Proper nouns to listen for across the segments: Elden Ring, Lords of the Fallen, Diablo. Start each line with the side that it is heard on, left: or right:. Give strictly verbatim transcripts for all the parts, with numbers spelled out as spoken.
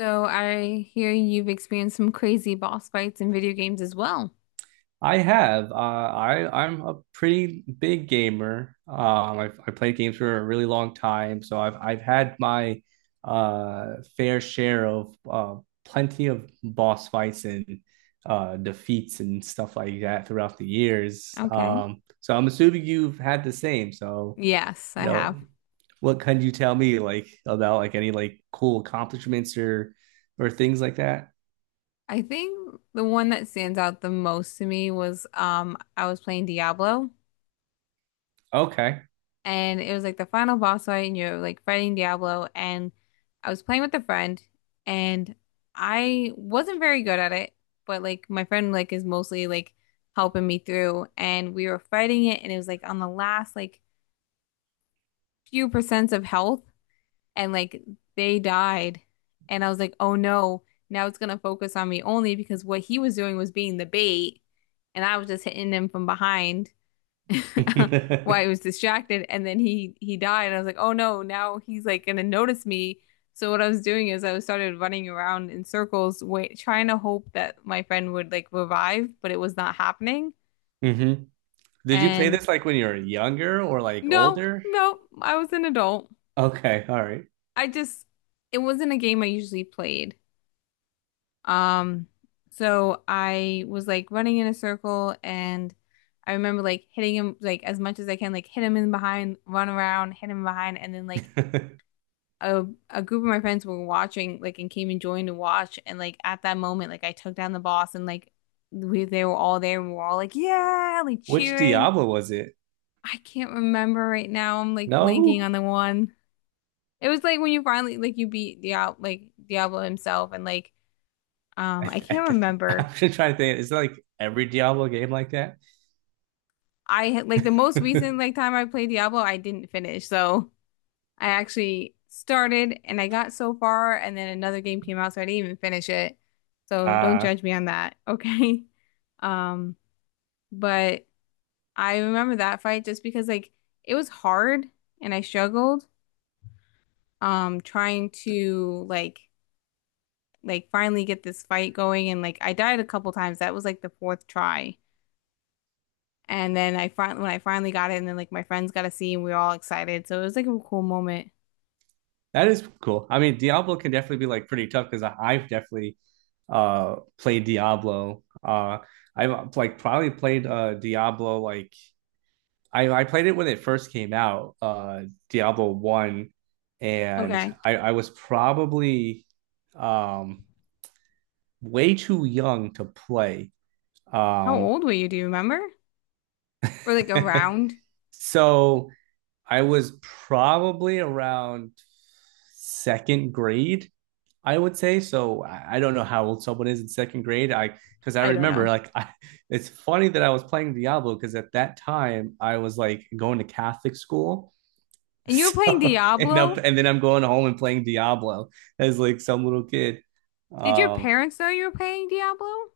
left: So I hear you've experienced some crazy boss fights in video games as well.
right: I have. Uh, I I'm a pretty big gamer. Um, I've I played games for a really long time, so I've I've had my uh, fair share of uh, plenty of boss fights and uh, defeats and stuff like that throughout the years.
left: Okay.
right: Um, so I'm assuming you've had the same. So
left: Yes,
right: you
left: I have.
right: know, what can you tell me like about like any like cool accomplishments or or things like that?
left: I think the one that stands out the most to me was um I was playing Diablo,
right: Okay.
left: and it was like the final boss fight and you're like fighting Diablo. And I was playing with a friend, and I wasn't very good at it, but like my friend like is mostly like helping me through, and we were fighting it and it was like on the last like few percents of health, and like they died. And I was like, oh no, now it's gonna focus on me only because what he was doing was being the bait, and I was just hitting him from behind while I was distracted. And then he he died. And I was like, oh no, now he's like gonna notice me. So what I was doing is I started running around in circles, wait, trying to hope that my friend would like revive, but it was not happening.
right: hmm Did you play
left: And
right: this like when you were younger or like
left: no,
right: older?
left: no, I was an adult.
right: Okay, all right.
left: I just it wasn't a game I usually played. Um, so I was like running in a circle, and I remember like hitting him like as much as I can, like hit him in behind, run around, hit him behind, and then like a a group of my friends were watching like and came and joined to watch, and like at that moment like I took down the boss and like we they were all there and we were all like yeah like
right: Which
left: cheering.
right: Diablo was it?
left: I can't remember right now. I'm like blanking
right: No,
left: on the one. It was like when you finally like you beat Diablo like Diablo himself and like
right: I
left: um I
right: th I
left: can't
right: th
left: remember.
right: I'm just trying to think. Is it like every Diablo game like that?
left: I had like the most recent like time I played Diablo, I didn't finish. So I actually started and I got so far, and then another game came out, so I didn't even finish it. So don't
right: Uh,
left: judge me on that, okay? Um, but I remember that fight just because like it was hard and I struggled um trying to like like finally get this fight going, and like I died a couple times. That was like the fourth try. And then I fin when I finally got it, and then like my friends got to see, and we were all excited. So it was like a cool moment.
right: that is cool. I mean, Diablo can definitely be like pretty tough because I've definitely uh played Diablo. Uh, I've like probably played uh Diablo like I, I played it when it first came out, uh, Diablo one, and
left: Okay.
right: I, I was probably um, way too young to play.
left: How
right: Um,
left: old were you? Do you remember? Or like around?
right: so I was probably around second grade, I would say. So I, I don't know how old someone is in second grade. I because I
left: I don't
right: remember
left: know.
right: like I, it's funny that I was playing Diablo because at that time I was like going to Catholic school.
left: And you were playing
right: So and up
left: Diablo?
right: and then I'm going home and playing Diablo as like some little kid.
left: Did your
right: Um,
left: parents know you were playing Diablo?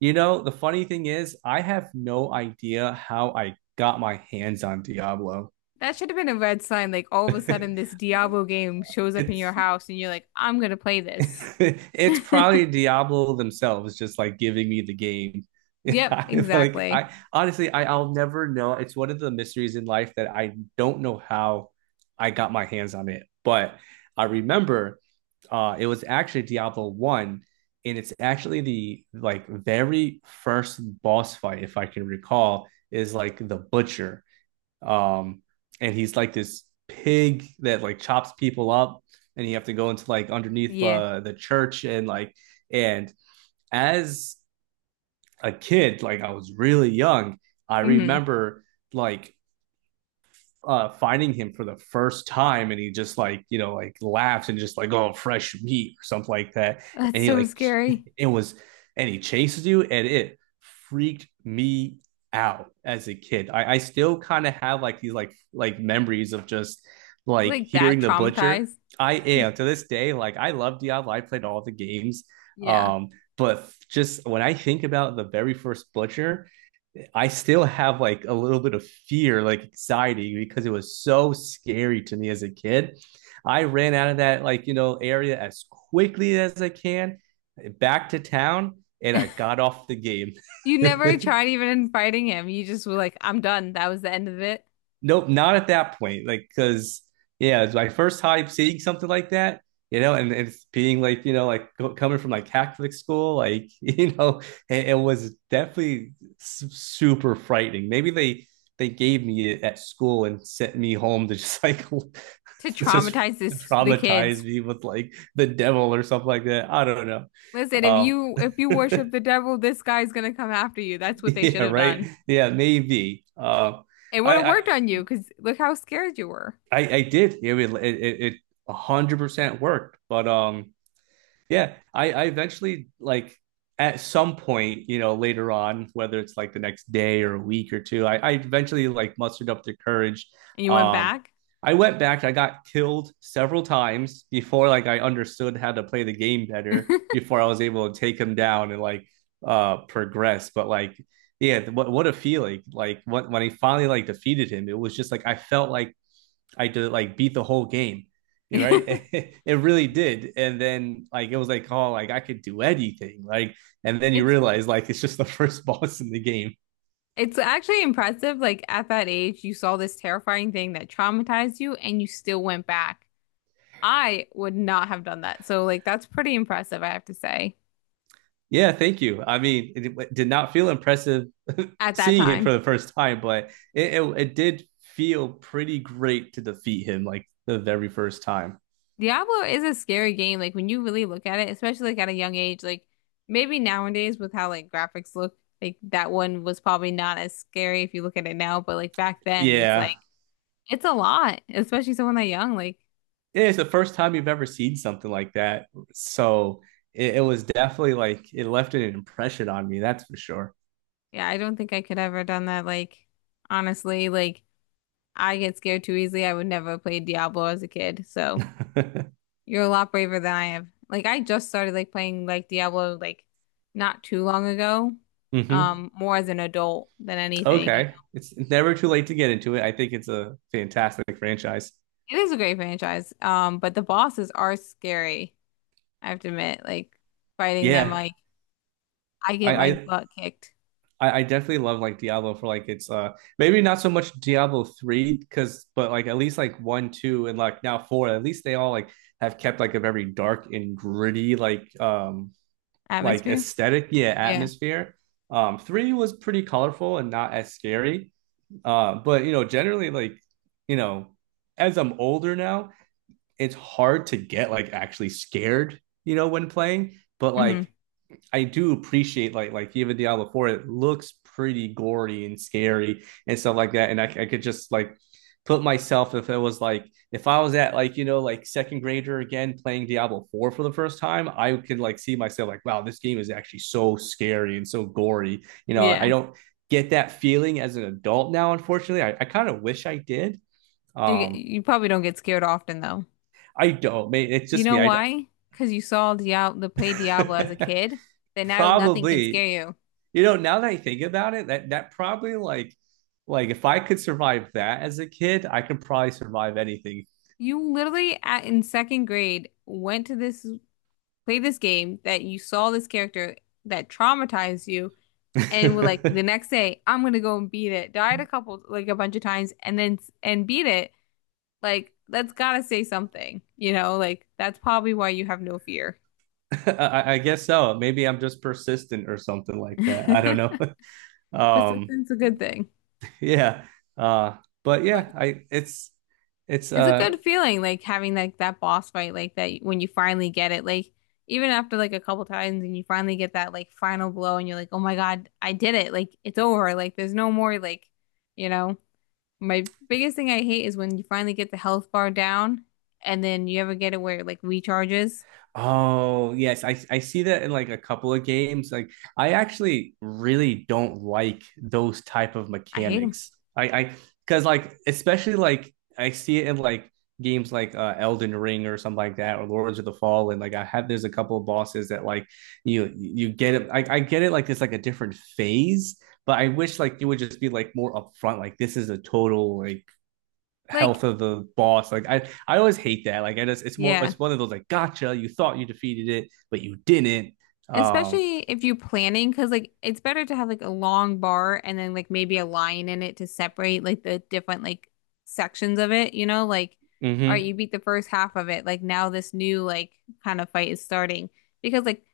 right: you know, the funny thing is I have no idea how I got my hands on Diablo.
left: That should have been a red sign. Like all of a sudden, this Diablo game shows up in your
right: It's
left: house, and you're like, "I'm gonna play this."
right: it's probably Diablo themselves just like giving me the game.
left: Yep,
right: I like
left: exactly.
right: I honestly I, I'll never know. It's one of the mysteries in life that I don't know how I got my hands on it. But I remember uh it was actually Diablo one and it's actually the like very first boss fight if I can recall is like the butcher um and he's like this pig that like chops people up and you have to go into like underneath
left: Yeah.
right: uh, the church and like and as a kid like I was really young I
left: Hmm.
right: remember like uh finding him for the first time and he just like you know like laughed and just like oh fresh meat or something like that
left: That's
right: and he
left: so
right: like
left: scary.
right: it was and he chases you and it freaked me out as a kid. I, I still kind of have like these like like memories of just like
left: Like that
right: hearing the butcher.
left: traumatized.
right: I am to this day like I love Diablo. I played all the games,
left: Yeah.
right: um, but just when I think about the very first butcher I still have like a little bit of fear, like anxiety, because it was so scary to me as a kid. I ran out of that like you know area as quickly as I can, back to town, and I got off the game.
left: You never tried even fighting him. You just were like, "I'm done." That was the end of it.
right: Nope, not at that point. Like, because yeah, it's my first time seeing something like that, you know, and, and it's being like, you know, like co- coming from like Catholic school, like, you know, it, it was definitely su- super frightening. Maybe they they gave me it at school and sent me home to just like
left: To
right: just
left: traumatize this the
right: traumatize
left: kids.
right: me with like the devil or something like that. I don't know.
left: Listen, if you if you worship
right: Um,
left: the devil, this guy's gonna come after you. That's what they should
right: yeah,
left: have
right: right.
left: done.
right: Yeah, maybe. Um,
left: It would
right: I,
left: have
right: I
left: worked on you because look how scared you were,
right: I, I did. It would- it it it a hundred percent worked. But um yeah, I I eventually like at some point, you know, later on, whether it's like the next day or a week or two, I, I eventually like mustered up the courage.
left: and you went
right: Um,
left: back.
right: I went back, I got killed several times before like I understood how to play the game better, before I was able to take him down and like uh progress. But like yeah, what what a feeling. Like what when I finally like defeated him, it was just like I felt like I did like beat the whole game, you know, right? It really did. And then like it was like, oh, like I could do anything, like. And then you
left: It's
right: realize like it's just the first boss in the game.
left: it's actually impressive. Like at that age, you saw this terrifying thing that traumatized you and you still went back. I would not have done that. So like that's pretty impressive, I have to say,
right: Yeah, thank you. I mean, it, it did not feel impressive
left: at that
right: seeing him
left: time.
right: for the first time, but it, it it did feel pretty great to defeat him like the very first time.
left: Diablo is a scary game. Like when you really look at it, especially like at a young age, like maybe nowadays with how like graphics look, like that one was probably not as scary if you look at it now, but like back then it's
right: Yeah,
left: like it's a lot, especially someone that young. Like,
right: Yeah, it's the first time you've ever seen something like that, so it, it was definitely like it left an impression on me. That's for sure.
left: yeah, I don't think I could ever done that, like honestly, like I get scared too easily. I would never play Diablo as a kid. So you're a lot braver than I am. Like I just started like playing like Diablo like not too long ago.
right: mm-hmm.
left: Um, more as an adult than anything, you
right: Okay.
left: know.
right: It's never too late to get into it. I think it's a fantastic franchise.
left: It is a great franchise. Um, but the bosses are scary, I have to admit. Like fighting them,
right: Yeah.
left: like I get
right: I
left: my
right: I
left: butt kicked.
right: I definitely love like Diablo for like it's uh maybe not so much Diablo three because but like at least like one, two and like now four at least they all like have kept like a very dark and gritty like um like
left: Atmosphere?
right: aesthetic yeah
left: Yeah.
right: atmosphere. Um, three was pretty colorful and not as scary. Uh but you know generally like you know as I'm older now it's hard to get like actually scared, you know, when playing. But
left: Hmm.
right: like I do appreciate like like even Diablo Four, it looks pretty gory and scary and stuff like that. And I, I could just like put myself if it was like if I was at like you know like second grader again playing Diablo four for the first time I could like see myself like wow this game is actually so scary and so gory you know I
left: Yeah.
right: don't get that feeling as an adult now unfortunately I, I kind of wish I did.
left: Do you get,
right: um
left: you probably don't get scared often though.
right: I don't, it's
left: You
right: just
left: know
right: me I,
left: why? Because you saw Diablo, the play Diablo as a kid, that now nothing can scare
right: Probably.
left: you.
right: You know, now that I think about it, that that probably like like if I could survive that as a kid, I could probably survive anything.
left: You literally at, in second grade went to this play this game that you saw this character that traumatized you and were like the
right: I,
left: next day I'm gonna go and beat it. Died a couple like a bunch of times and then and beat it. Like that's gotta say something, you know? Like that's probably why you have no fear.
right: I guess so. Maybe I'm just persistent or something like that. I don't know. Um,
left: Persistence is a good thing.
right: yeah. Uh, but
left: But
right: yeah, I it's it's
left: it's a
right: uh
left: good feeling, like having like that boss fight, like that when you finally get it, like even after like a couple times and you finally get that like final blow and you're like, oh my God, I did it. Like it's over. Like there's no more like, you know, my biggest thing I hate is when you finally get the health bar down and then you ever get it where it like recharges.
right: oh, yes. I, I see that in like a couple of games. Like I actually really don't like those type of
left: I hate them.
right: mechanics. I I because like especially like I see it in like games like uh, Elden Ring or something like that or Lords of the Fallen. Like I have there's a couple of bosses that like you you get it. I, I get it, like it's like a different phase, but I wish like it would just be like more upfront. Like this is a total like
left: Like,
right: health of the boss. Like I, I always hate that. Like I just, it's more,
left: yeah.
right: it's one of those like, gotcha. You thought you defeated it, but you didn't. Um,
left: Especially if you're planning, because like it's better to have like a long bar and then like maybe a line in it to separate like the different like sections of it, you know? Like, all right,
right: mm-hmm.
left: you beat the first half of it. Like now this new like kind of fight is starting. Because like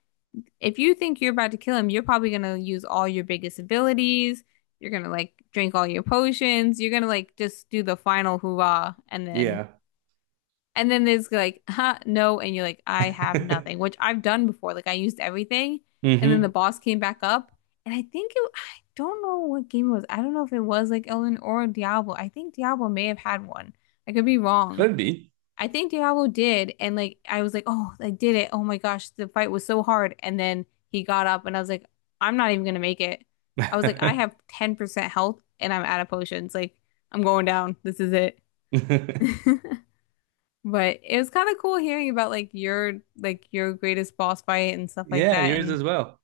left: if you think you're about to kill him, you're probably gonna use all your biggest abilities. You're gonna like drink all your potions. You're gonna like just do the final hoorah, and then
right: Yeah.
left: and then there's like, huh, no. And you're like, I have nothing, which I've done before. Like I used everything. And then the
right: mm-hmm.
left: boss came back up. And I think it, I don't know what game it was. I don't know if it was like Ellen or Diablo. I think Diablo may have had one. I could be wrong.
right: Could be.
left: I think Diablo did. And like, I was like, oh, I did it. Oh my gosh, the fight was so hard. And then he got up and I was like, I'm not even gonna make it. I was like, I
right: Yeah,
left: have ten percent health and I'm out of potions. Like, I'm going down. This is it. But it was kind of cool hearing about like your like your greatest boss fight and stuff like that.
right: yours
left: And
right: as well.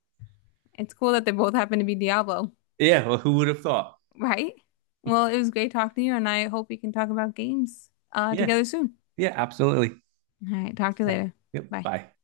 left: it's cool that they both happen to be Diablo,
right: Yeah. Well, who would have thought?
left: right? Well, it was great talking to you, and I hope we can talk about games uh
right: Yeah.
left: together soon.
right: Yeah. Absolutely.
left: All right, talk to you
right: Okay.
left: later.
right: Yep.
left: Bye.
right: Bye.